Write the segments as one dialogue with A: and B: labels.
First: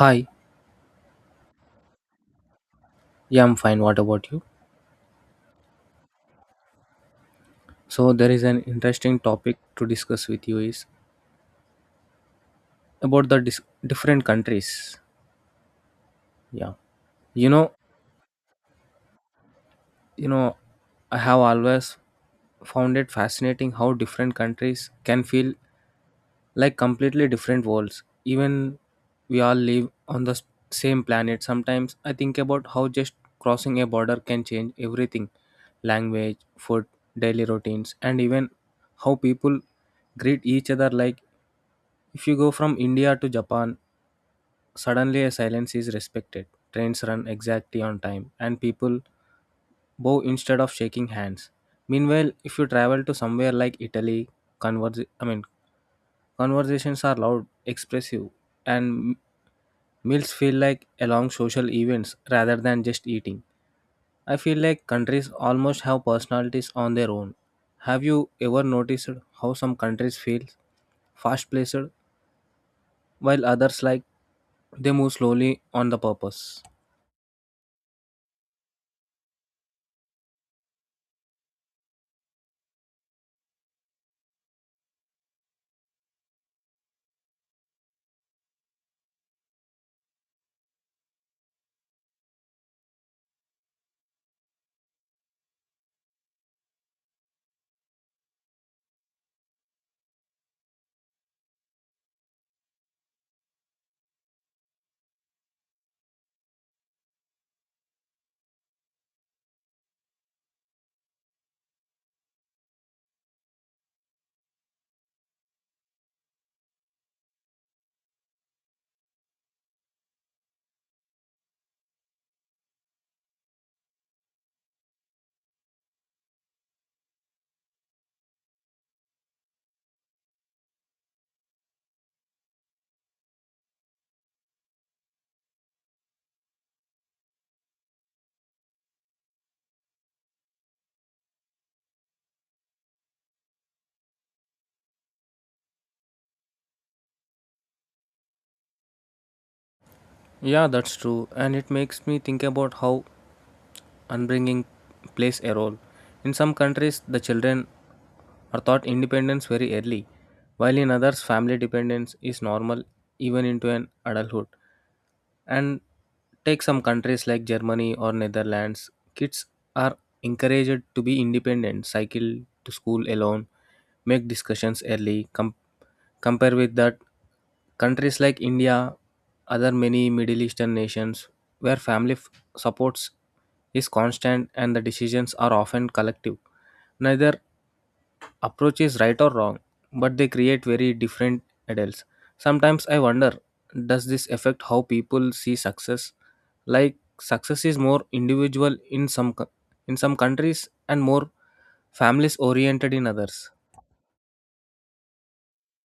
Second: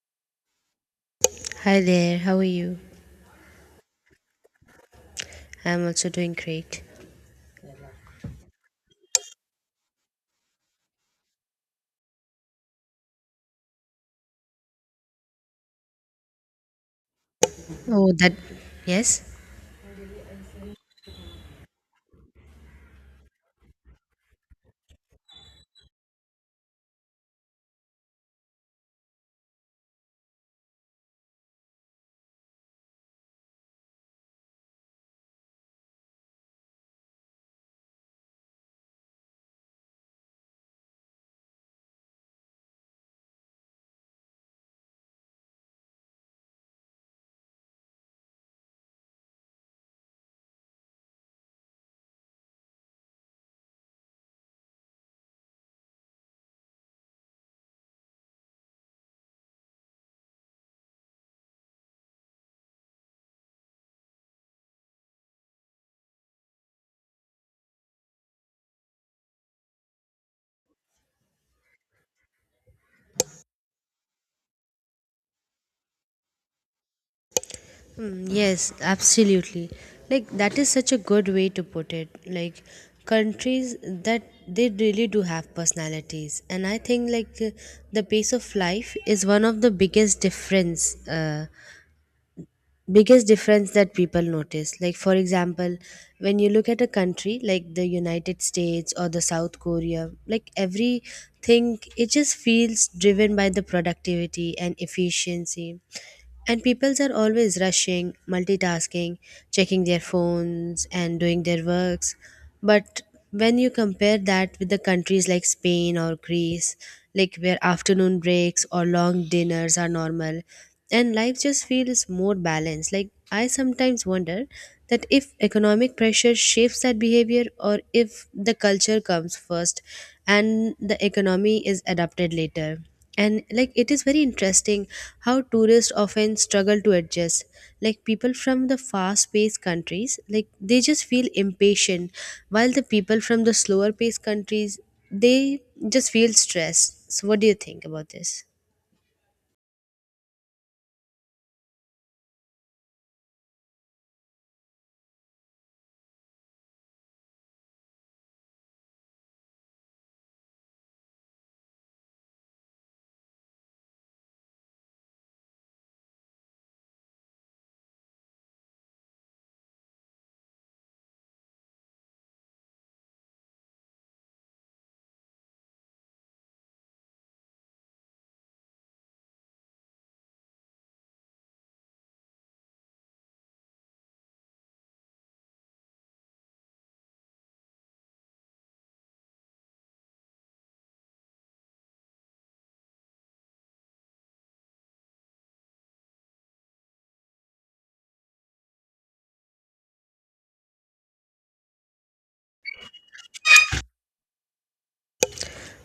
A: Hi,
B: Hi there, how are you?
A: yeah, I'm fine. What about you?
B: I'm also doing great.
A: So there is an interesting topic to discuss with you is about the different countries. Yeah, you know,
B: Oh, that, yes?
A: you know, I have always found it fascinating how different countries can feel like completely different worlds. Even we all live on the same planet. Sometimes I think about how just crossing a border can change everything: language, food, daily routines, and even how people greet each other like if you go from India to Japan, suddenly a silence is respected. Trains run exactly on time, and people bow instead of shaking hands. Meanwhile, if you travel to somewhere like Italy, converse, I mean, conversations are loud, expressive, and meals feel like a long social events rather than just eating. I feel like countries almost have personalities on their own. Have you ever noticed how some countries feel fast-paced while others like they move slowly on the purpose.
B: Yes, absolutely. That is such a good way to put it. Countries that they really do have personalities. And I think, the pace of life is one of the biggest difference. Biggest difference that people notice, like for example when you look at a country like the United States or the South Korea, like everything, it just feels driven by the productivity and efficiency, and peoples are always rushing, multitasking, checking their phones and doing their works. But when you compare that with the countries like Spain or Greece, like where afternoon breaks or long dinners are normal, and life just feels more balanced. Like I sometimes wonder that if economic pressure shapes that behavior or if the culture comes first and the economy is adapted later. And like it is very interesting how tourists often struggle to adjust, like people from the fast paced countries, like they just feel impatient, while the people from the slower paced countries, they just feel stressed. So what do you think about this?
A: Yeah, that's true, and it makes me think about how upbringing plays a role. In some countries, the children are taught independence very early, while in others, family dependence is normal even into an adulthood. And take some countries like Germany or Netherlands, kids are encouraged to be independent, cycle to school alone, make discussions early, compare with that countries like India, other many Middle Eastern nations where supports is constant and the decisions are often collective. Neither approach is right or wrong, but they create very different adults. Sometimes I wonder, does this affect how people see success? Like success is more individual in in some countries and more families oriented in others.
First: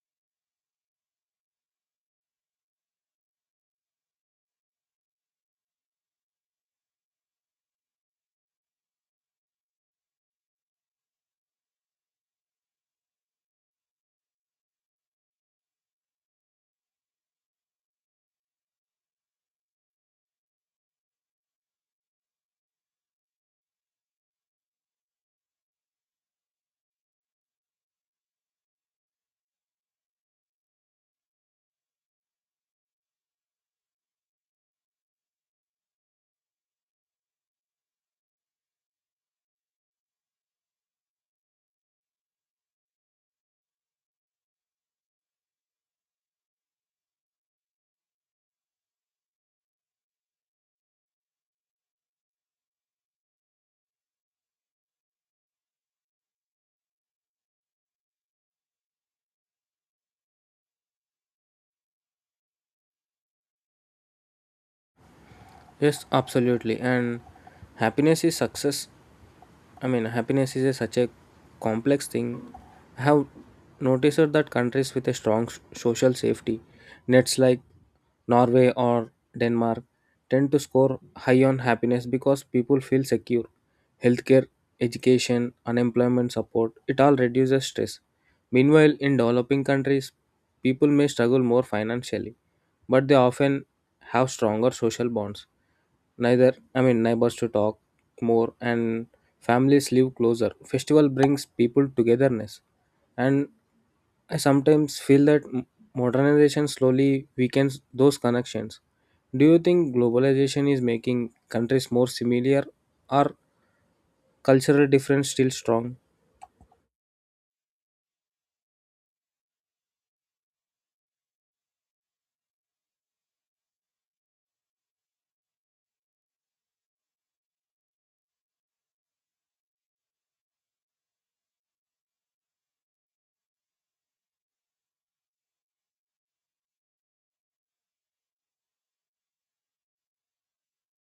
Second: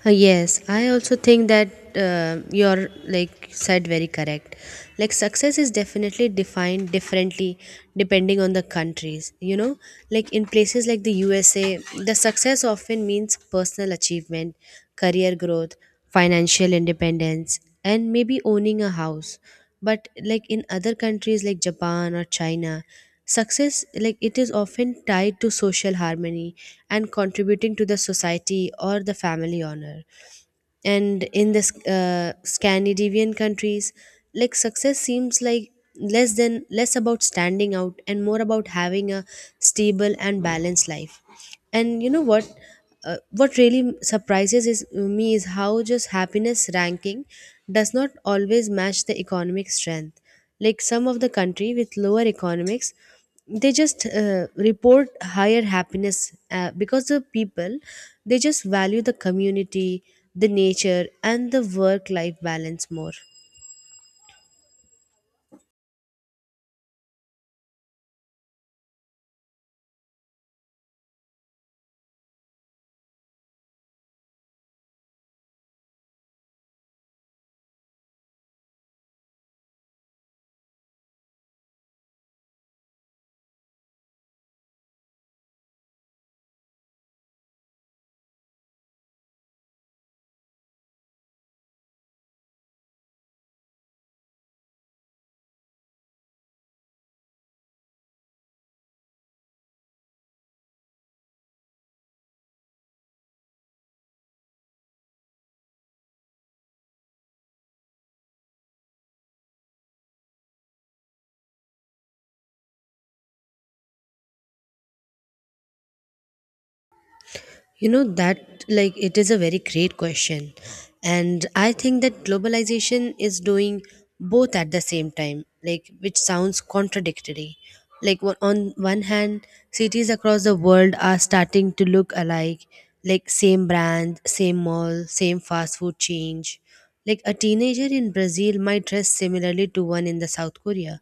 B: Yes, I also think that you're like said very correct. Like success is definitely defined differently depending on the countries. You know, like in places like the USA, the success often means personal achievement, career growth, financial independence and maybe owning a house. But like in other countries like Japan or China, success, like it is often tied to social harmony and contributing to the society or the family honor. And in the Scandinavian countries, like success seems like less than less about standing out and more about having a stable and balanced life. And you know what, what really surprises me is how just happiness ranking does not always match the economic strength. Like some of the country with lower economics, they just report higher happiness, because the people, they just value the community, the nature and the work life balance more.
A: Yes, absolutely. And happiness is success. I mean, happiness is a, such a complex thing. I have noticed that countries with a social safety nets like Norway or Denmark tend to score high on happiness because people feel secure. Healthcare, education, unemployment support, it all reduces stress. Meanwhile, in developing countries, people may struggle more financially, but they often have stronger social bonds, neither I mean neighbors to talk more, and families live closer, festival brings people togetherness. And I sometimes feel that modernization slowly weakens those connections. Do you think globalization is making countries more similar or cultural difference still strong?
B: You know that like it is a very great question. And I think that globalization is doing both at the same time, like which sounds contradictory. Like on one hand, cities across the world are starting to look alike, like same brand, same mall, same fast food change. Like a teenager in Brazil might dress similarly to one in the South Korea.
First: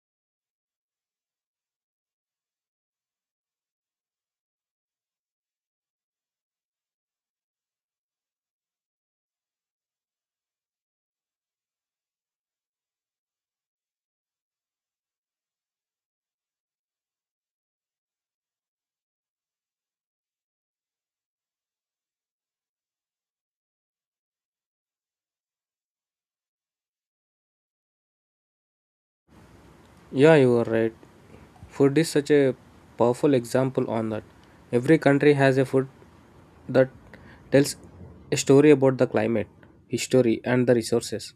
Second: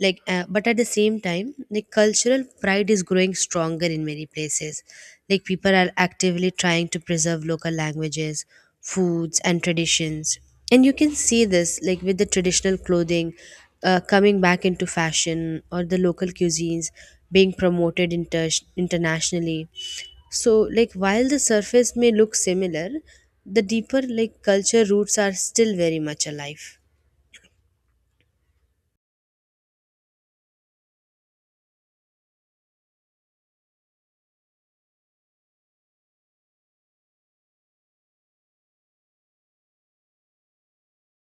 B: Like, but at the same time, like cultural pride is growing stronger in many places. Like people are actively trying to preserve local languages, foods, and traditions. And you can see this like with the traditional clothing coming back into fashion or the local cuisines being promoted internationally. So, like, while the surface may look similar, the deeper like culture roots are still very much alive.
A: Yeah, you are right. Food is such a powerful example on that. Every country has a food that tells a story about the climate, history, and the resources,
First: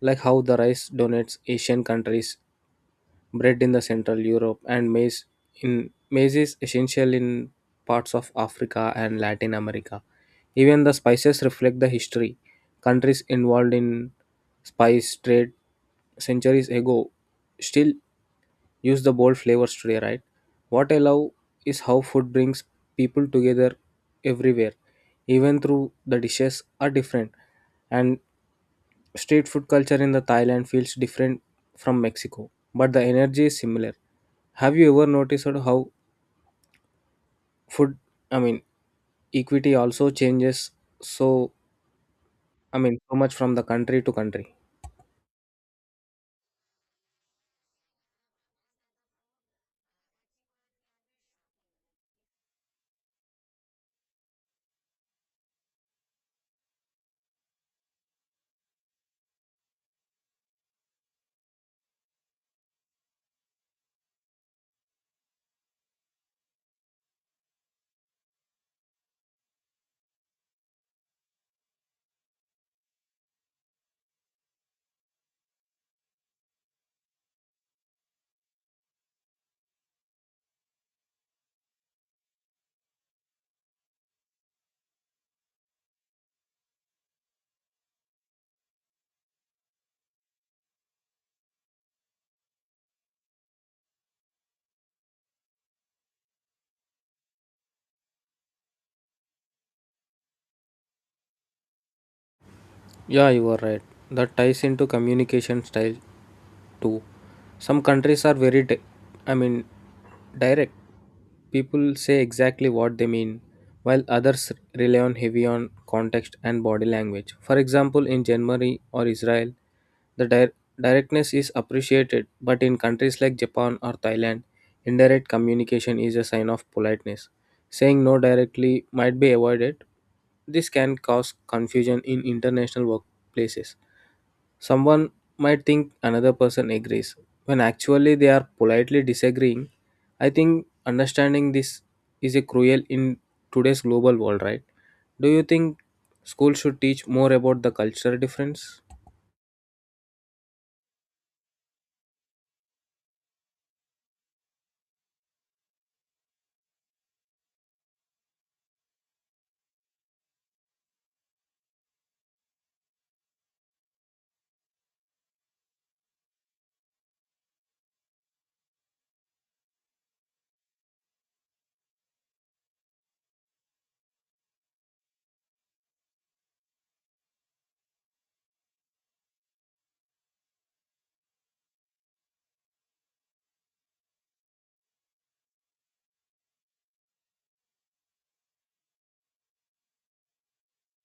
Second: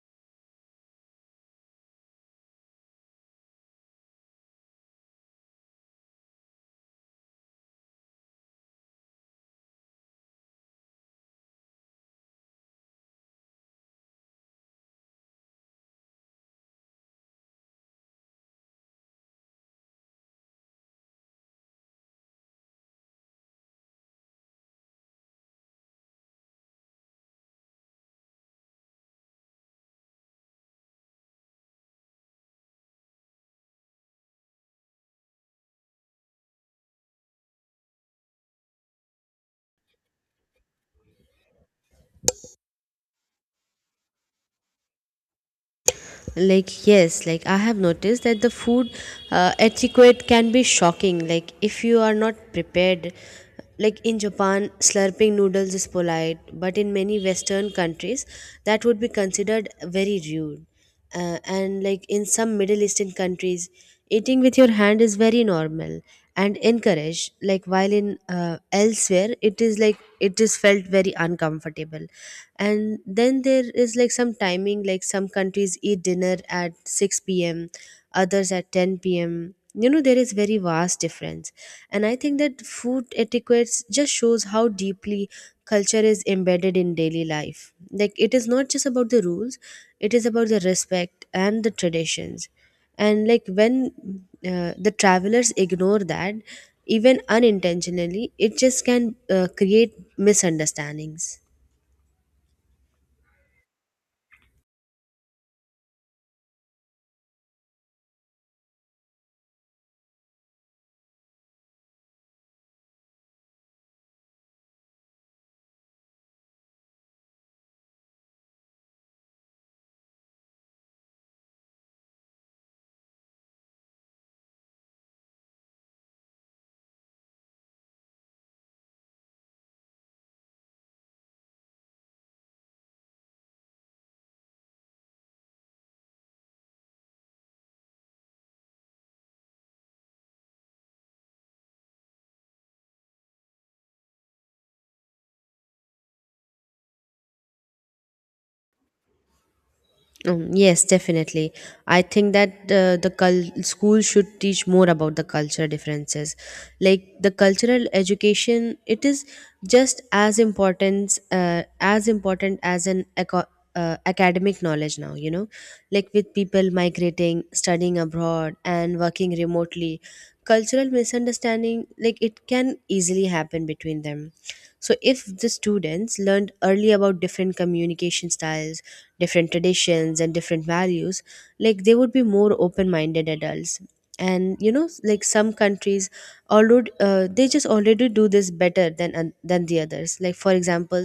A: like how the rice donates Asian countries, bread in the Central Europe, and maize is essential in parts of Africa and Latin America. Even the spices reflect the history. Countries involved in spice trade centuries ago still use the bold flavors today, right? What I love is how food brings people together everywhere, even through the dishes are different. And Street food culture in the Thailand feels different from Mexico, but the energy is similar. Have you ever noticed how food, I mean, equity also changes so, so much from the country to country?
B: Like, yes, like I have noticed that the food etiquette can be shocking. Like, if you are not prepared, like in Japan, slurping noodles is polite, but in many Western countries, that would be considered very rude. And like in some Middle Eastern countries, eating with your hand is very normal and encouraged, like while in elsewhere, it is like it is felt very uncomfortable. And then there is like some timing, like some countries eat dinner at 6 p.m., others at 10 p.m. You know, there is very vast difference. And I think that food etiquettes just shows how deeply culture is embedded in daily life. Like it is not just about the rules, it is about the respect and the traditions. And like when the travelers ignore that, even unintentionally, it just can create misunderstandings.
A: Yeah, you are right. That ties into communication style too. Some countries are very, di- I mean, direct. People say exactly what they mean, while others rely on heavy on context and body language. For example, in Germany or Israel, the directness is appreciated, but in countries like Japan or Thailand, indirect communication is a sign of politeness. Saying no directly might be avoided, this can cause confusion in international workplaces. Someone might think another person agrees when actually they are politely disagreeing. I think understanding this is a cruel in today's global world, right? Do you think school should teach more about the cultural difference?
B: Yes, definitely. I think that school should teach more about the culture differences. Like the cultural education, it is just as important as important as an academic knowledge now. You know, like with people migrating, studying abroad, and working remotely, cultural misunderstanding, like it can easily happen between them. So, if the students learned early about different communication styles, different traditions, and different values, like they would be more open minded adults. And you know, like some countries, already they just already do this better than than the others. Like for example,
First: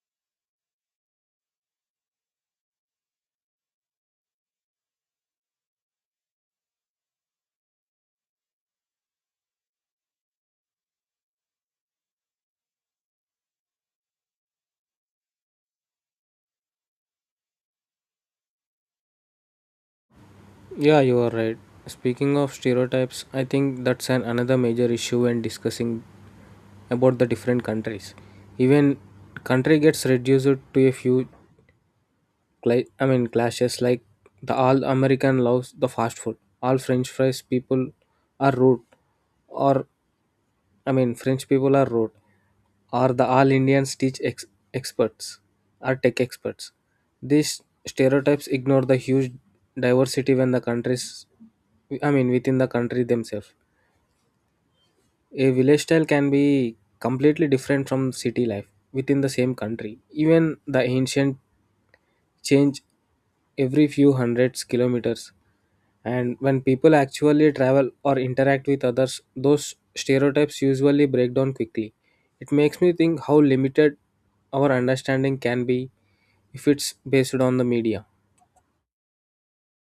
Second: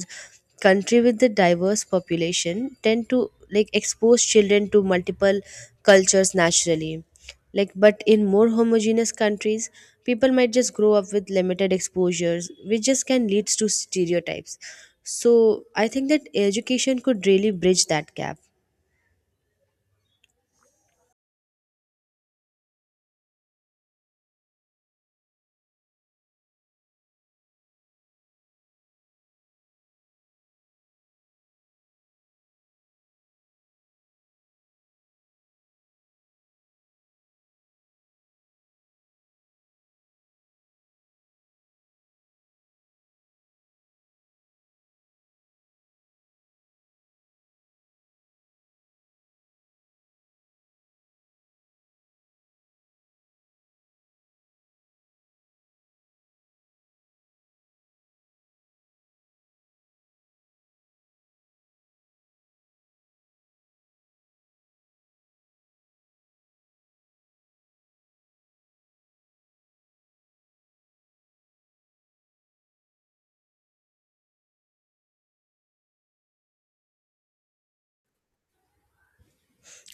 B: country with the diverse population tend to like expose children to multiple cultures naturally. Like but in more homogeneous countries, people might just grow up with limited exposures, which just can lead to stereotypes. So I think that education could really bridge that gap.
A: Yeah, you are right. Speaking of stereotypes, I think that's an another major issue when discussing about the different countries. Even country gets reduced to a few clashes like the all American loves the fast food. All French fries people are rude, or I mean French people are rude, or the all experts are tech experts. These stereotypes ignore the huge diversity when the countries, I mean within the country themselves. A village style can be completely different from city life within the same country. Even the ancient change every few hundreds kilometers, and when people actually travel or interact with others, those stereotypes usually break down quickly. It makes me think how limited our understanding can be if it's based on the media.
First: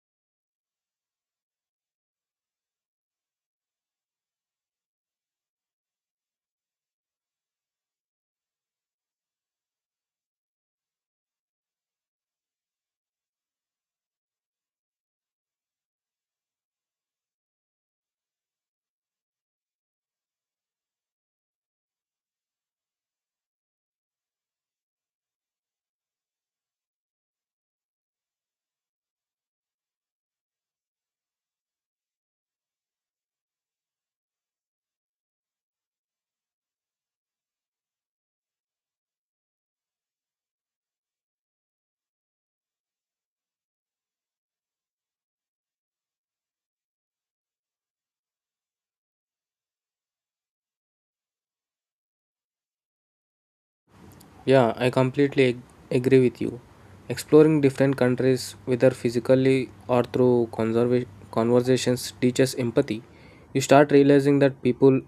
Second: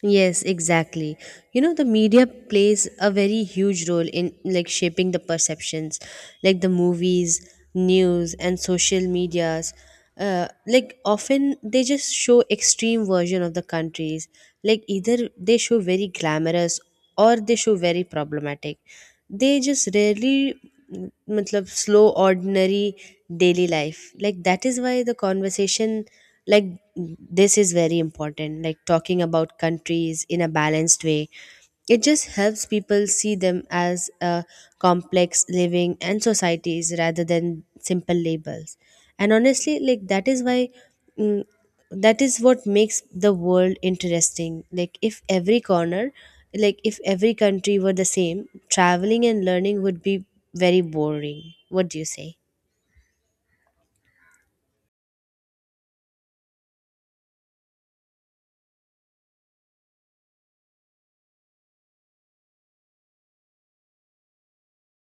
B: Yes, exactly. You know, the media plays a very huge role in like shaping the perceptions. Like the movies, news and social medias, like often they just show extreme version of the countries. Like either they show very glamorous, or they show very problematic. They just rarely, mm, matlab, slow ordinary daily life. Like that is why the conversation, like this is very important. Like talking about countries in a balanced way, it just helps people see them as a complex living and societies rather than simple labels. And honestly, like that is why, mm, that is what makes the world interesting. Like if every corner, like if every country were the same, traveling and learning would be very boring. What do you say?
A: Yeah, I completely agree with you. Exploring different countries, whether physically or through conversations, teaches empathy. You start realizing that people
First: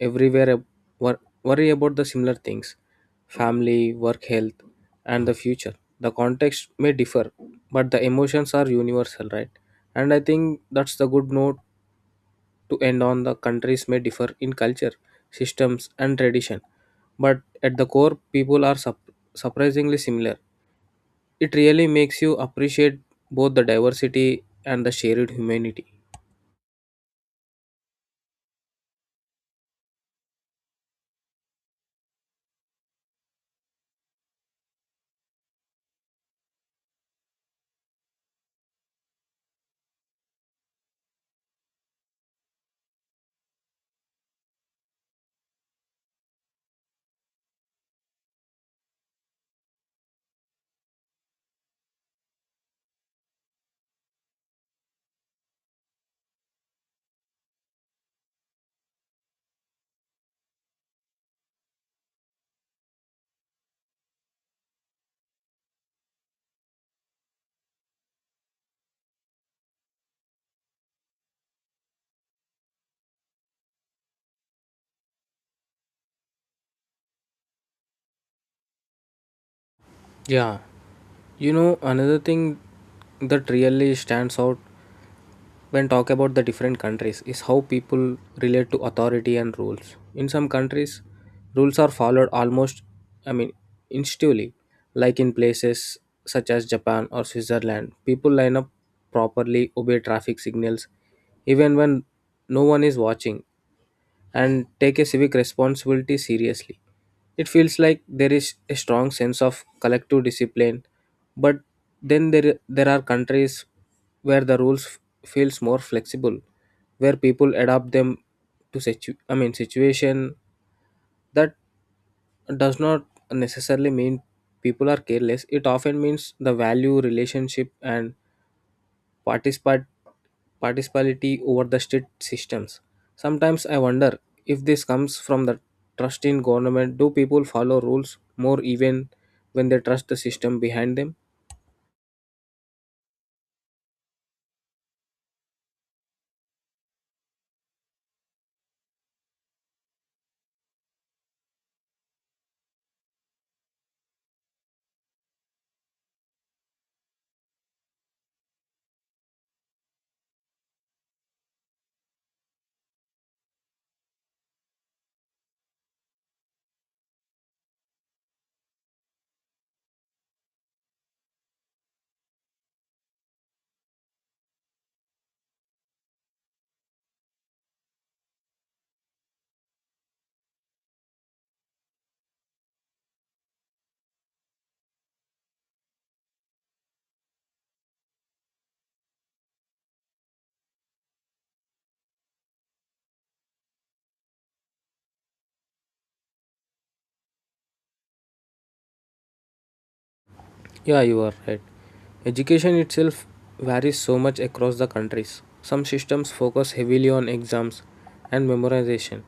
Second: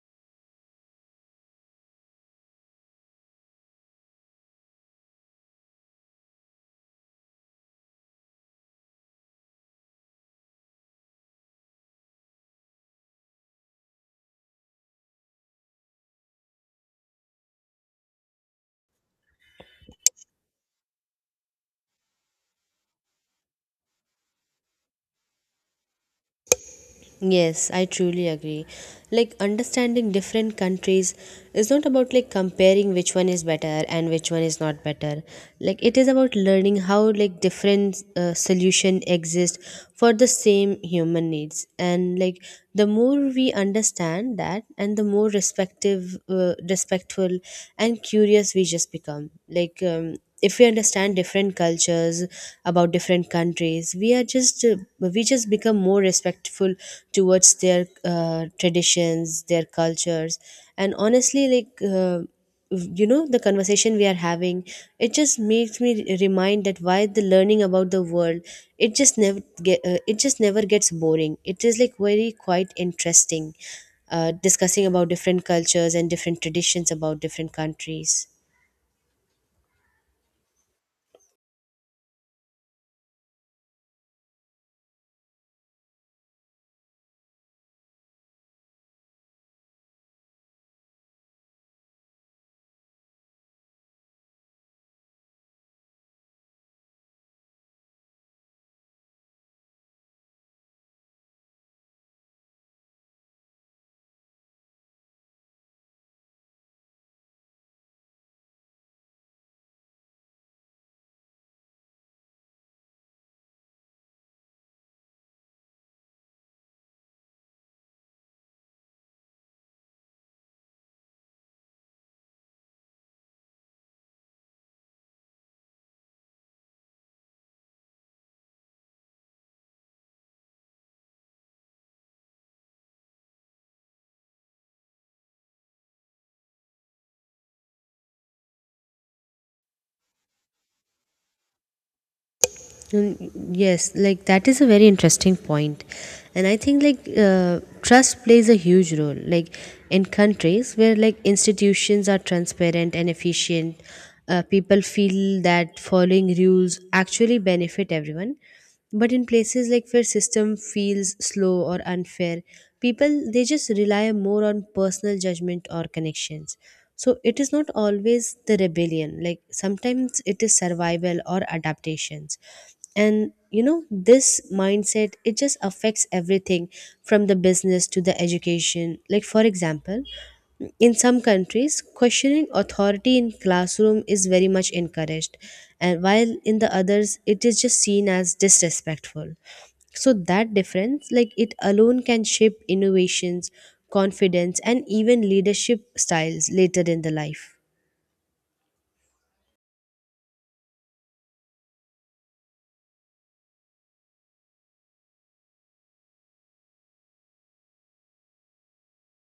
A: everywhere worry about the similar things: family, work, health, and the future. The context may differ, but the emotions are universal, right? And I think that's the good note to end on. The countries may differ in culture, systems and tradition, but at the core people are surprisingly similar. It really makes you appreciate both the diversity and the shared humanity.
B: Yes, I truly agree. Like understanding different countries is not about like comparing which one is better and which one is not better. Like it is about learning how like different solution exist for the same human needs. And like the more we understand that, and the more respective respectful and curious we just become. Like if we understand different cultures about different countries, we are just we just become more respectful towards their traditions, their cultures. And honestly, you know, the conversation we are having, it just makes me remind that why the learning about the world, it just never get it just never gets boring. It is like very quite interesting discussing about different cultures and different traditions about different countries.
A: Yeah, you know, another thing that really stands out when talk about the different countries is how people relate to authority and rules. In some countries, rules are followed I mean, instinctively, like in places such as Japan or Switzerland. People line up properly, obey traffic signals, even when no one is watching, and take a civic responsibility seriously. It feels like there is a strong sense of collective discipline, but then there are countries where the feels more flexible, where people adapt them to situation that does not necessarily mean people are careless. It often means the value, relationship, and participate participality over the state systems. Sometimes I wonder if this comes from the trust in government. Do people follow rules more even when they trust the system behind them?
B: Mm, Yes, like that is a very interesting point. And I think trust plays a huge role. Like in countries where like institutions are transparent and efficient, people feel that following rules actually benefit everyone. But in places like where system feels slow or unfair, people, they just rely more on personal judgment or connections. So it is not always the rebellion. Like sometimes it is survival or adaptations. And you know, this mindset, it just affects everything from the business to the education. Like for example, in some countries, questioning authority in classroom is very much encouraged, and while in the others, it is just seen as disrespectful. So that difference, like it alone can shape innovations, confidence, and even leadership styles later in the life.
A: Yeah, you are right. Education itself varies so much across the countries. Some systems focus heavily on exams and memorization,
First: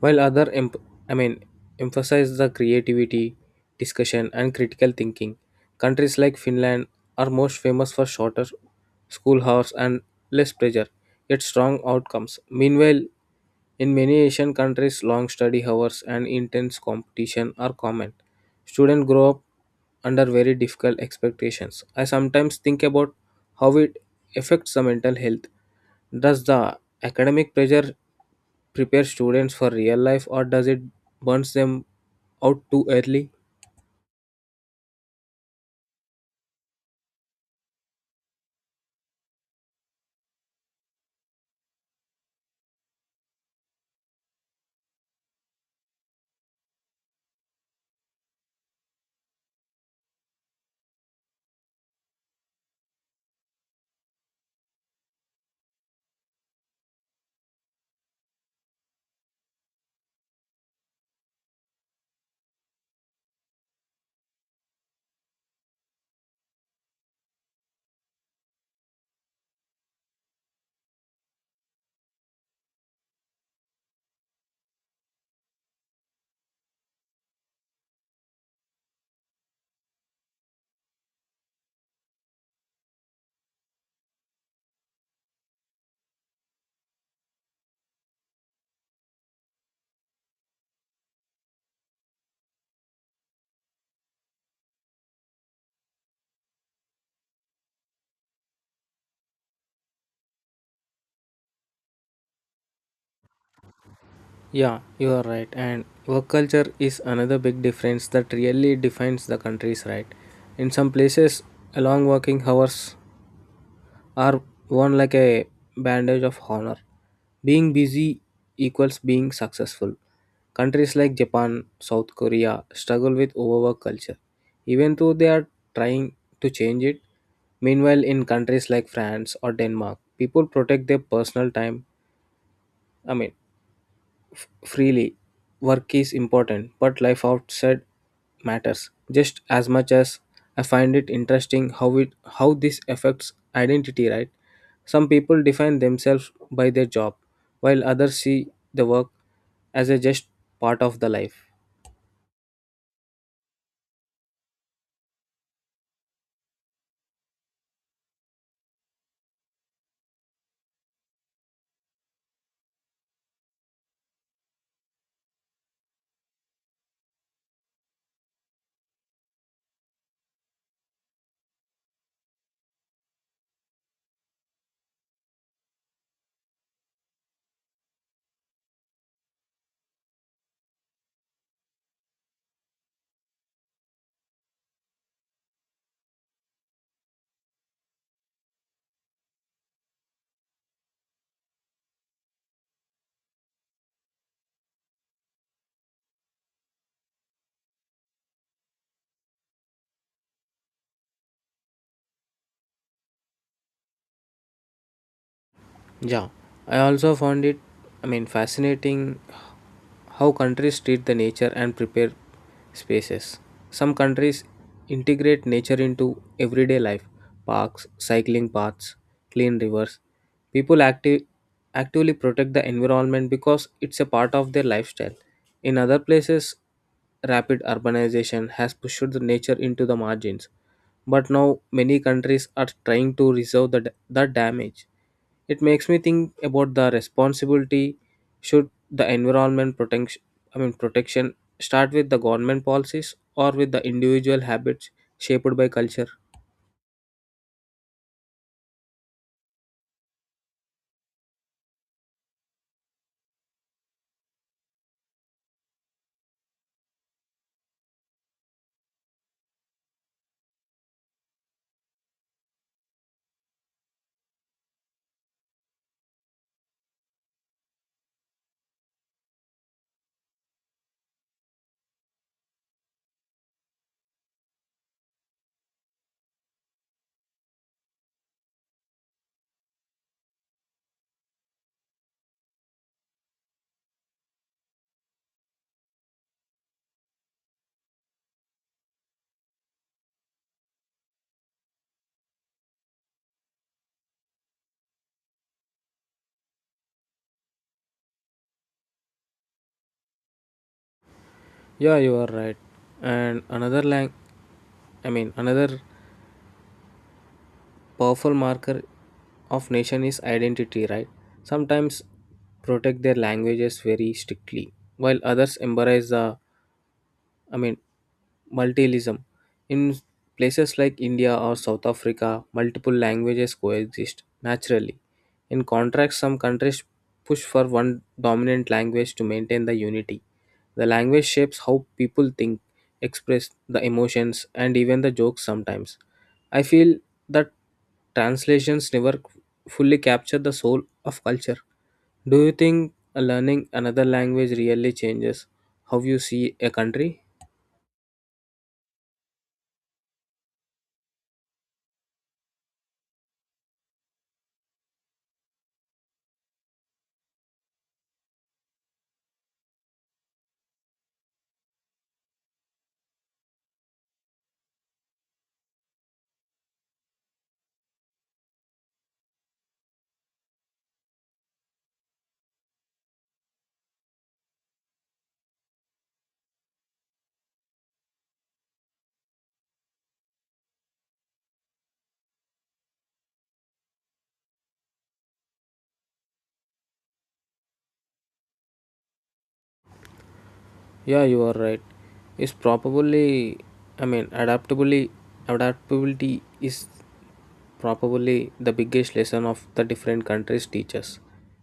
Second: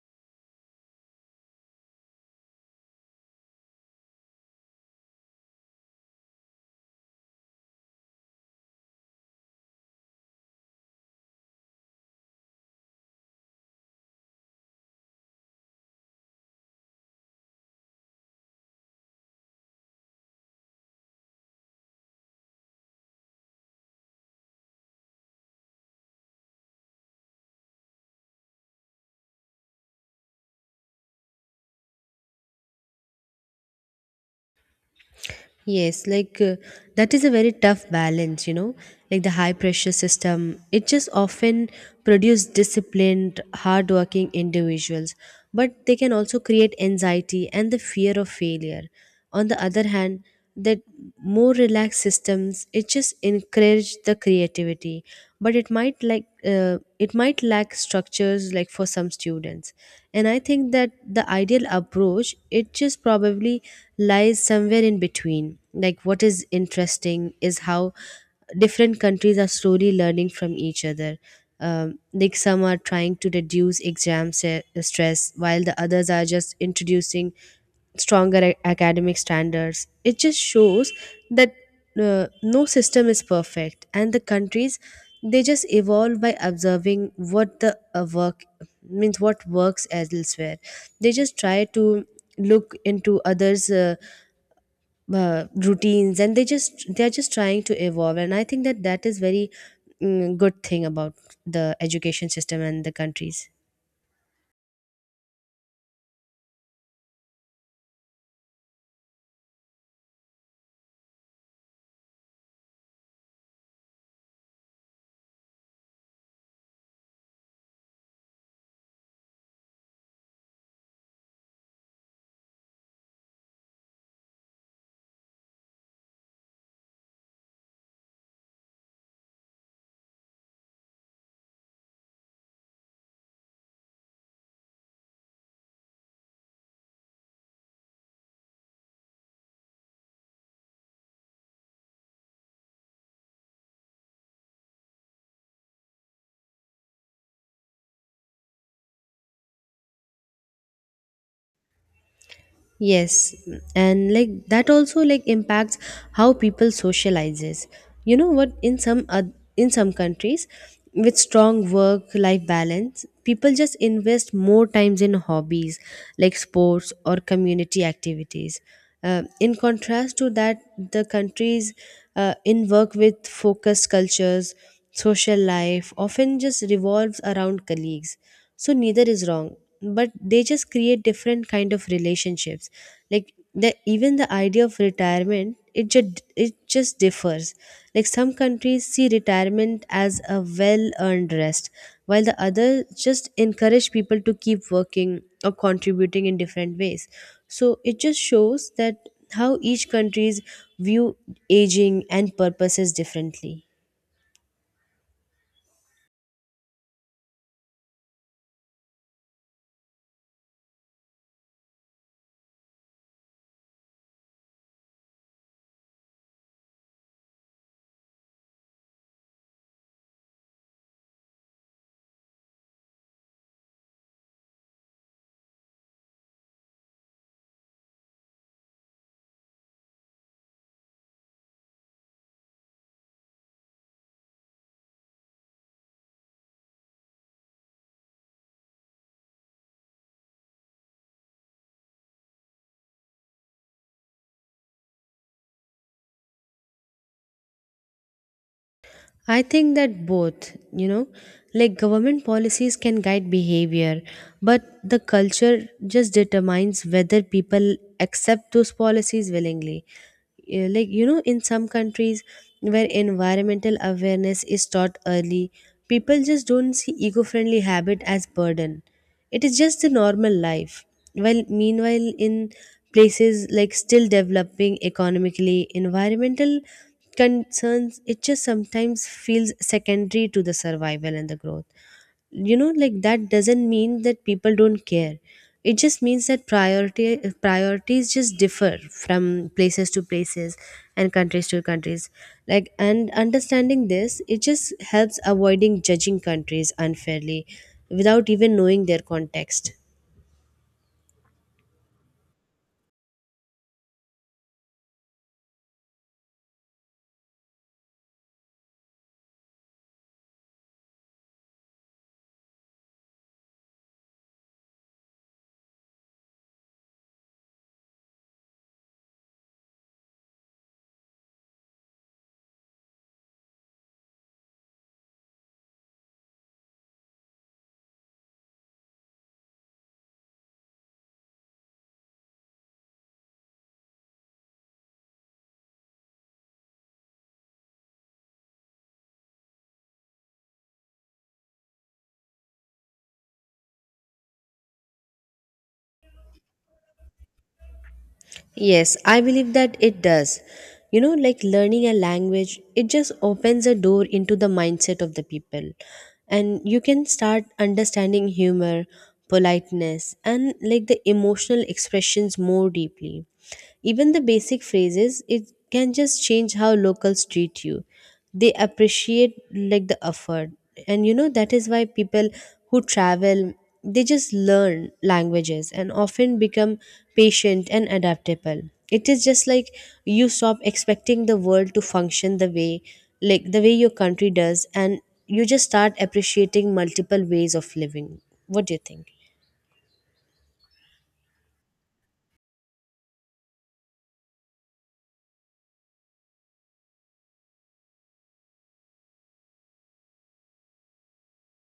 A: while other em- I mean emphasize the creativity, discussion and critical thinking. Countries like Finland are most famous for shorter school hours and less pressure, yet strong outcomes. Meanwhile, in many Asian countries, long study hours and intense competition are common. Students grow up under very difficult expectations. I sometimes think about how it affects the mental health. Does the academic pressure prepare students for real life or does it burns them out too early?
B: Yes, that is a very tough balance, you know. Like the high pressure system, it just often produce disciplined, hardworking individuals, but they can also create anxiety and the fear of failure. On the other hand, that more relaxed systems, it just encourage the creativity, but it might it might lack structures like for some students. And I think that the ideal approach, it just probably lies somewhere in between. Like, what is interesting is how different countries are slowly learning from each other. Like, some are trying to reduce stress, while the others are just introducing stronger academic standards. It just shows that uh, no system is perfect and the countries, they just evolve by observing what the work means what works elsewhere. They just try to look into others routines, and they are just trying to evolve. And I think that that is very, good thing about the education system and the countries.
A: Yeah, you are right. And work culture is another big difference that really defines the countries, right? In some places, long working hours are worn like a bandage of honor. Being busy equals being successful. Countries like Japan, South Korea struggle with overwork culture, even though they are trying to change it. Meanwhile, in countries like France or Denmark, people protect their personal time. I mean, freely. Work is important, but life outside matters just as much as I find it interesting how it how this affects identity, right? Some people define themselves by their job, while others see the work as a just part of the life.
B: Yes, and like that also like impacts how people socializes. You know what? In some in some countries, with strong work-life balance, people just invest more times in hobbies like sports or community activities. In contrast to that, the countries in work with focused cultures, social life often just revolves around colleagues. So neither is wrong, but they just create different kind of relationships. Like the even the idea of retirement, it just differs. Like some countries see retirement as a well earned rest, while the other just encourage people to keep working or contributing in different ways. So it just shows that how each countries view aging and purposes differently.
A: Yeah, I also found fascinating how countries treat the nature and prepare spaces. Some countries integrate nature into everyday life: parks, cycling paths, clean rivers. People active, actively protect the environment because it's a part of their lifestyle. In other places, rapid urbanization has pushed the nature into the margins, but now many countries are trying to reserve the damage. It makes me think about the responsibility: should the environment protection I mean protection start with the government policies or with the individual habits shaped by culture.
B: I think that both, you know, like government policies can guide behavior, but the culture just determines whether people accept those policies willingly. Yeah, like, you know, in some countries where environmental awareness is taught early, people just don't see eco friendly habit as burden. It is just the normal life. While meanwhile in places like still developing economically, environmental concerns, it just sometimes feels secondary to the survival and the growth. You know, like that doesn't mean that people don't care. It just means that priority priorities just differ from places to places and countries to countries. Like, and understanding this, it just helps avoiding judging countries unfairly without even knowing their context.
A: Yeah, you are right. And another lang I mean another powerful marker of nation is identity, right? Sometimes protect their languages very strictly, while others embrace the I mean multilingualism. In places like India or South Africa, multiple languages coexist naturally. In contrast, some countries push for one dominant language to maintain the unity. The language shapes how people think, express the emotions, and even the jokes sometimes. I feel that translations never fully capture the soul of culture. Do you think learning another language really changes how you see a country?
B: Yes, I believe that it does. You know, like learning a language, it just opens a door into the mindset of the people. And you can start understanding humor, politeness, and like the emotional expressions more deeply. Even the basic phrases, it can just change how locals treat you. They appreciate like the effort. And you know, that is why people who travel, they just learn languages and often become patient and adaptable. It is just like you stop expecting the world to function the way like the way your country does, and you just start appreciating multiple ways of living. What do you think?
A: Yeah, you are right. It's probably, I mean, adaptability, adaptability is probably the biggest lesson of the different countries teach us.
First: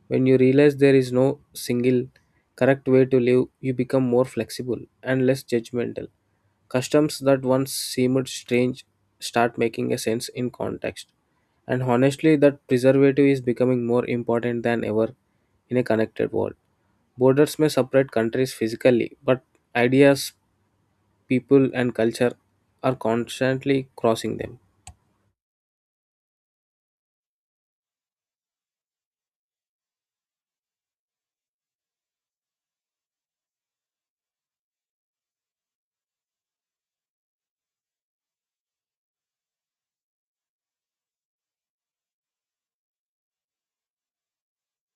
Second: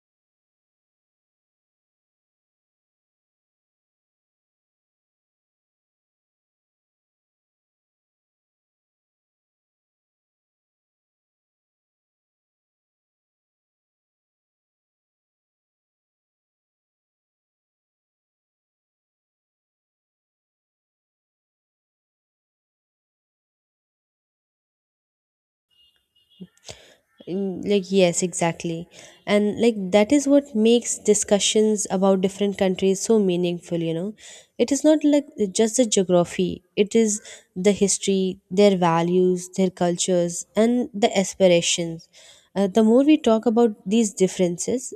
A: When you realize there is no single correct way to live, you become more flexible and less judgmental. Customs that once seemed strange start making a sense in context. And honestly, that preservative is becoming more important than ever in a connected world. Borders may separate countries physically, but ideas, people, and culture are constantly crossing them.
B: Mm, like yes, exactly. And like that is what makes discussions about different countries so meaningful. You know, it is not like just the geography, it is the history, their values, their cultures, and the aspirations. The more we talk about these differences,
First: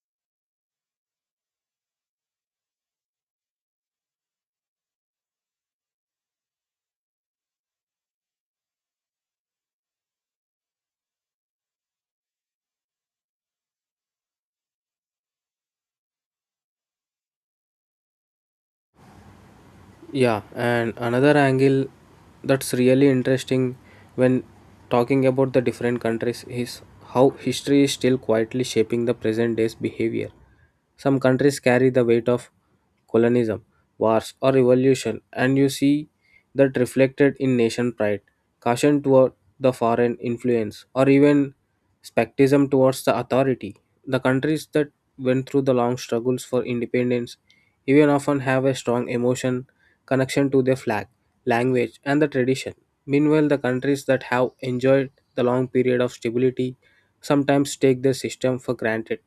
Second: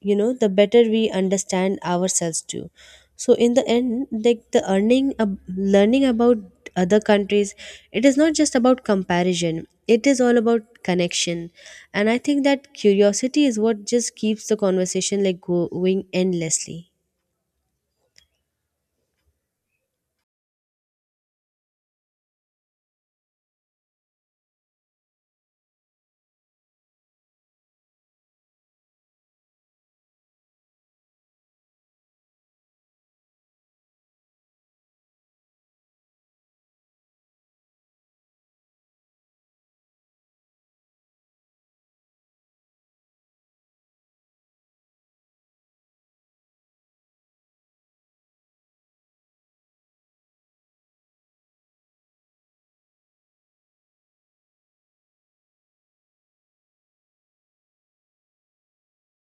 B: you know, the better we understand ourselves too. So in the end, like the learning about other countries, it is not just about comparison, it is all about connection. And I think that curiosity is what just keeps the conversation like going endlessly.
A: Yeah, and another angle that's really interesting when talking about the different countries is how history is still quietly shaping the present day's behavior. Some countries carry the weight of colonialism, wars, or revolution, and you see that reflected in nation pride, caution toward the foreign influence, or even skepticism towards the authority. The countries that went through the long struggles for independence even often have a strong emotion connection to their flag, language, and the tradition. Meanwhile, the countries that have enjoyed the long period of stability sometimes take their system for granted.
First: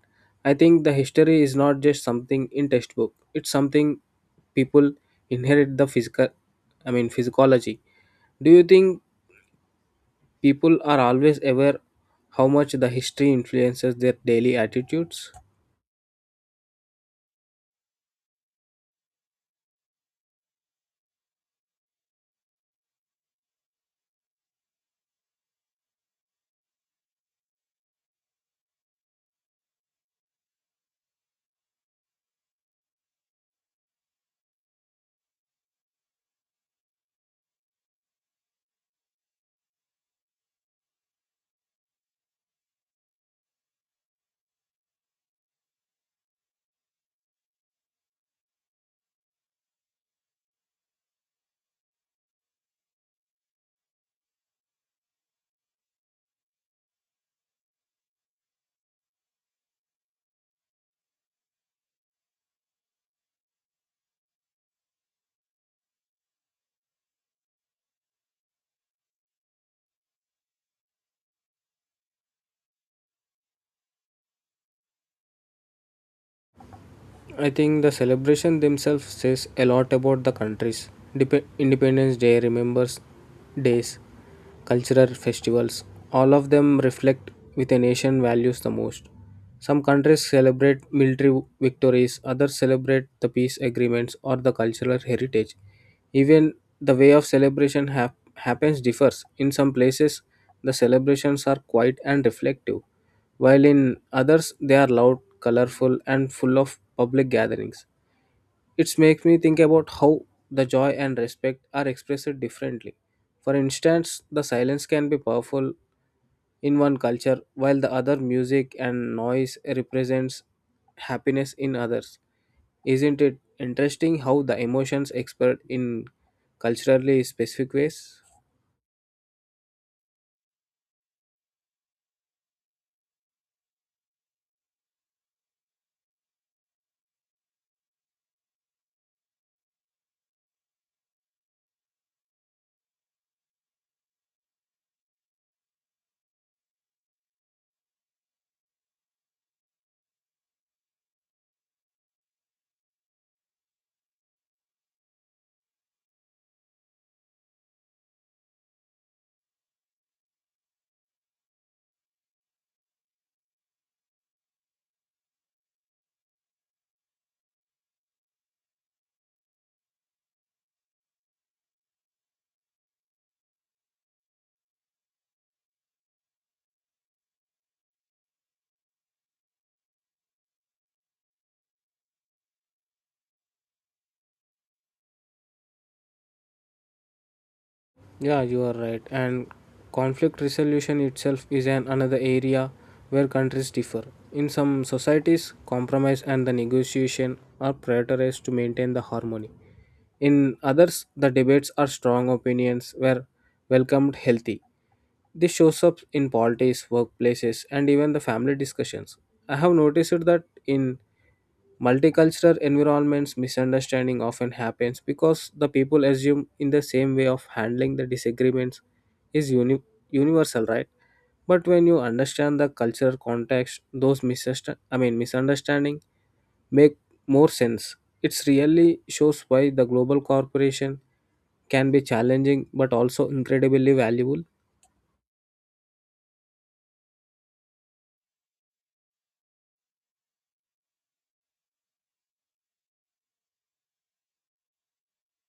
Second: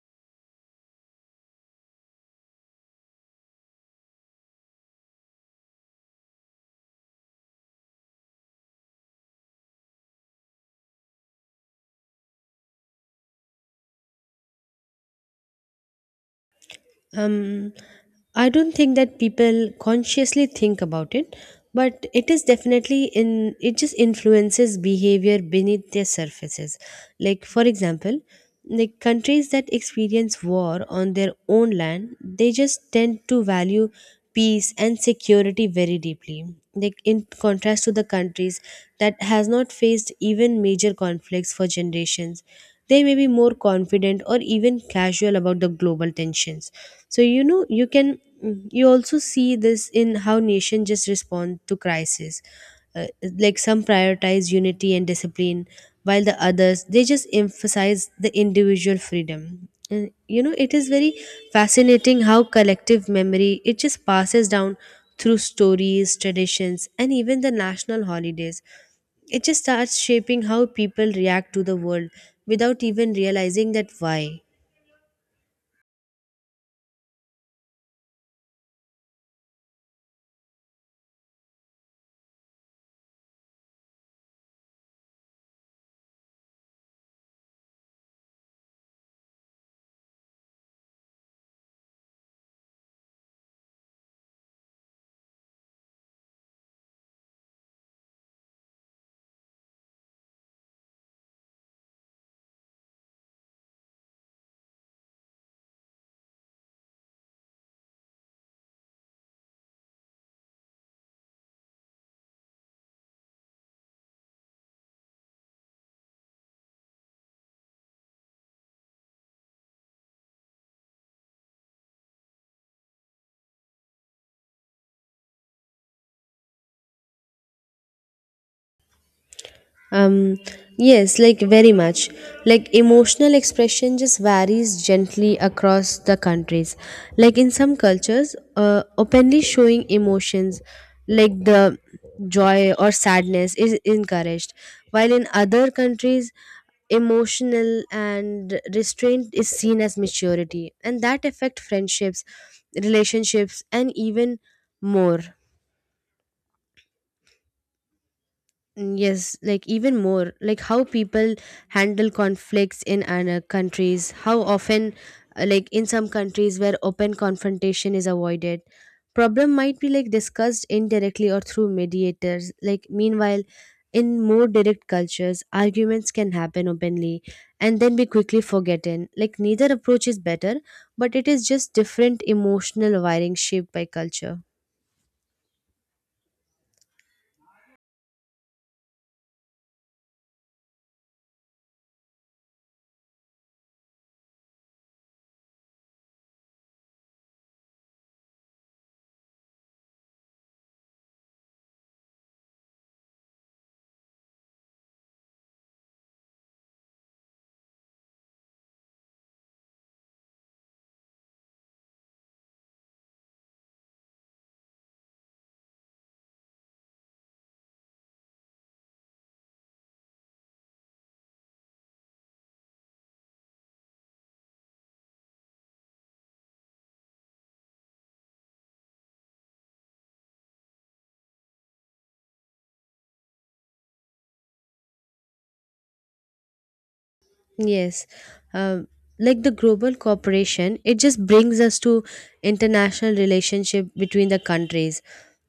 A: I think the history is not just something in textbook, it's something people inherit the physical I mean physiology. Do you think people are always aware how much the history influences their daily attitudes?
B: Um, I don't think that people consciously think about it, but it is definitely in, it just influences behavior beneath their surfaces. Like for example, like countries that experience war on their own land, they just tend to value peace and security very deeply. Like in contrast to the countries that has not faced even major conflicts for generations, they may be more confident or even casual about the global tensions. So you know, you can, mm, you also see this in how nations just respond to crisis. uh, like some prioritize unity and discipline while the others they just emphasize the individual freedom. Uh, you know, it is very fascinating how collective memory, it just passes down through stories, traditions, and even the national holidays. It just starts shaping how people react to the world without even realizing that why.
A: I think the celebration themselves says a lot about the countries. Independence Day, remembers days, cultural festivals, all of them reflect with a nation values the most. Some countries celebrate military victories, others celebrate the peace agreements or the cultural heritage. Even the way of happens differs. In some places, the celebrations are quiet and reflective while in others they are loud, colorful, and full of public gatherings. It makes me think about how the joy and respect are expressed differently. For instance, the silence can be powerful in one culture, while the other music and noise represents happiness in others. Isn't it interesting how the emotions expressed in culturally specific ways?
B: Um, yes, like very much. Like emotional expression just varies gently across the countries. Like in some cultures, openly showing emotions like the joy or sadness is encouraged, while in other countries, emotional and restraint is seen as maturity, and that affect friendships, relationships, and even more. Mm, yes, like even more, like how people handle conflicts in other countries, how often, like in some countries where open confrontation is avoided, problem might be like discussed indirectly or through mediators. Like, meanwhile, in more direct cultures, arguments can happen openly and then be quickly forgotten. Like, neither approach is better, but it is just different emotional wiring shaped by culture.
A: Yeah, you are right. And conflict resolution itself is an another area where countries differ. In some societies, compromise and the negotiation are prioritized to maintain the harmony. In others, the debates are strong opinions were welcomed healthy. This shows up in politics, workplaces, and even the family discussions. I have noticed that in multicultural environments misunderstanding often happens because the people assume in the same way of handling the disagreements is universal, right? But when you understand the cultural context those misunderstanding make more sense. It's really shows why the global corporation can be challenging but also incredibly valuable.
B: Yes. Um, like the global cooperation, it just brings us to international relationship between the countries.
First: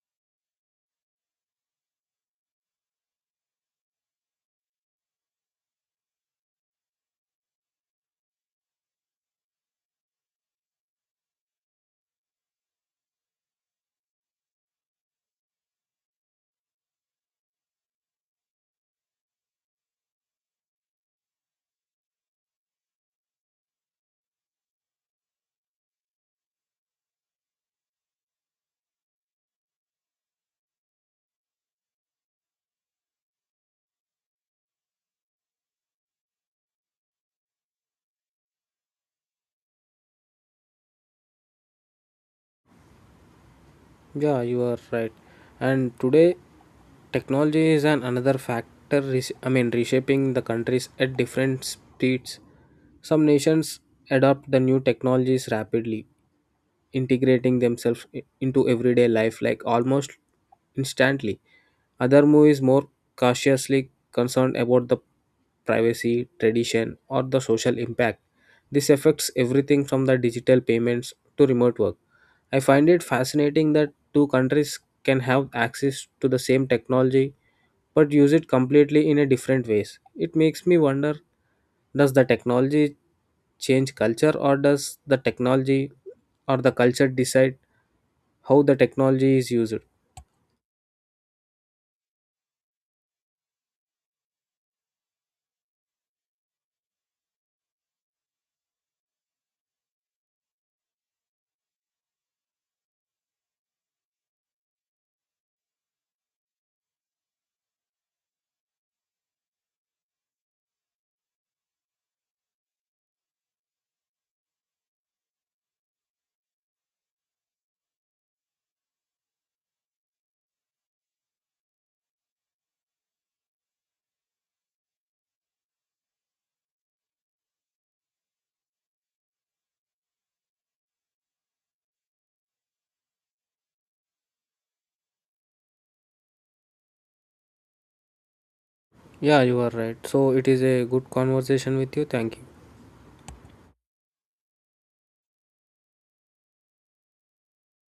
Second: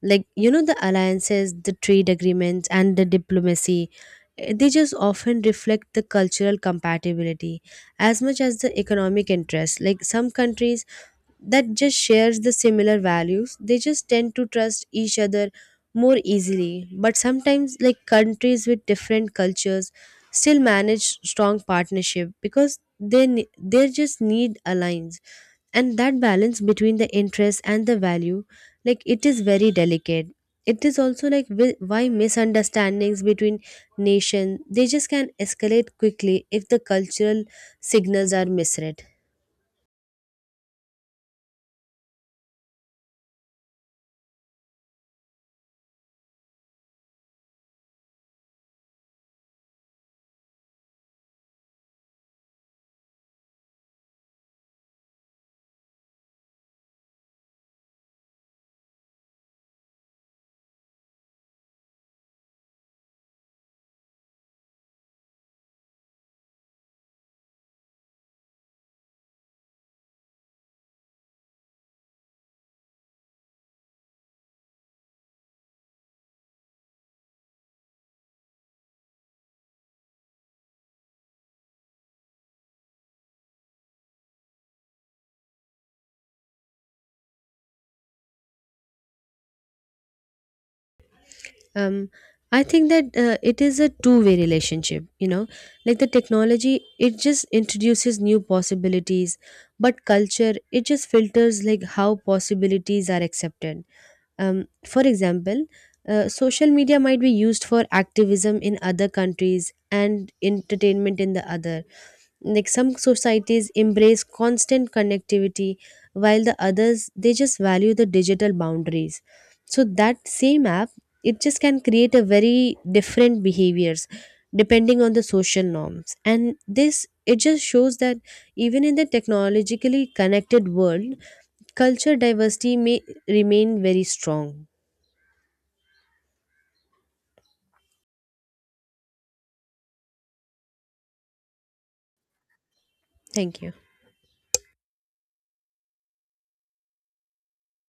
B: Like, you know, the alliances, the trade agreements, and the diplomacy, they just often reflect the cultural compatibility as much as the economic interest. Like, some countries that just shares the similar values, they just tend to trust each other more easily. But sometimes like countries with different cultures still manage strong partnership because they just need alliance. And that balance between the interest and the value, like it is very delicate. It is also like why misunderstandings between nation, they just can escalate quickly if the cultural signals are misread.
A: Yeah, you are right. And today, technology is an another factor, reshaping the countries at different speeds. Some nations adopt the new technologies rapidly, integrating themselves into everyday life like almost instantly. Other move is more cautiously concerned about the privacy, tradition, or the social impact. This affects everything from the digital payments to remote work. I find it fascinating that two countries can have access to the same technology but use it completely in a different ways. It makes me wonder does the technology change culture or does the technology or the culture decide how the technology is used?
B: Um, I think that it is a two-way relationship, you know, like the technology, it just introduces new possibilities, but culture, it just filters like how possibilities are accepted. Um, for example, social media might be used for activism in other countries and entertainment in the other. Like some societies embrace constant connectivity while the others they just value the digital boundaries. So that same app, it just can create a very different behaviors depending on the social norms. And this, it just shows that even in the technologically connected world, culture diversity may remain very strong.
A: Yeah, you are right. So it is a good conversation with you. Thank you.
B: Thank you.